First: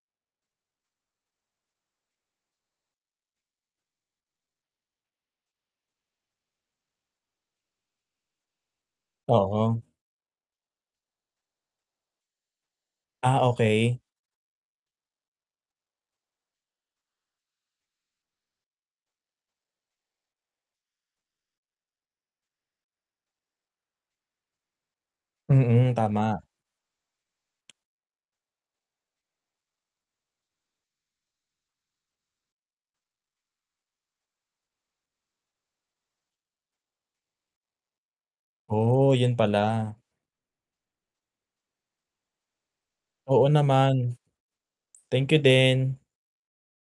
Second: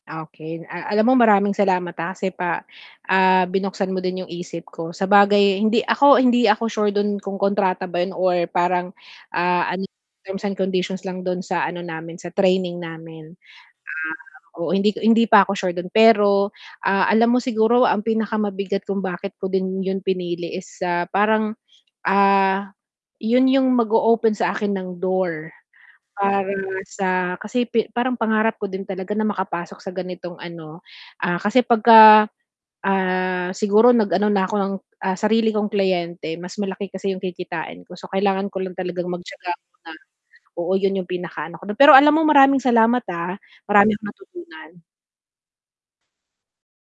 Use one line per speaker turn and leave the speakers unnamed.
Ah, okey. Ah, alam mo maraming salamat, ah, kasi pa ah, binuksan mo din 'yong isip ko, sabagay hindi ako hindi ako sure do'n kung kontrata ba 'yon or parang, ah,
Oo.
ano terms and conditions lang do'n sa ano namin, sa training namin.
Ah, okey.
Ah, oo, hindi ko hindi pa ako sure do'n. Pero, ah, alam mo siguro ang pinakamabigat kung bakit ko din 'yon pinili is, ah, parang, ah, 'yon 'yong mag-o-open sa akin ng door,
Mm, tama.
para sa kasi pe parang pangarap ko din talaga na makapasok sa ganitong ano ah, kasi 'pagka ah, siguro nag-ano na ako ng, ah, sarili kong kliyente mas malaki kasi 'yong kikitain ko. So, kailangan ko lang talagang
Oh, 'yon
magtiyaga muna.
pala.
Oo, 'yon 'yong pinakaano ko dun. Pero alam mo maraming salamat, ah,
Oo
marami akong
naman.
natutunan.
Thank you din.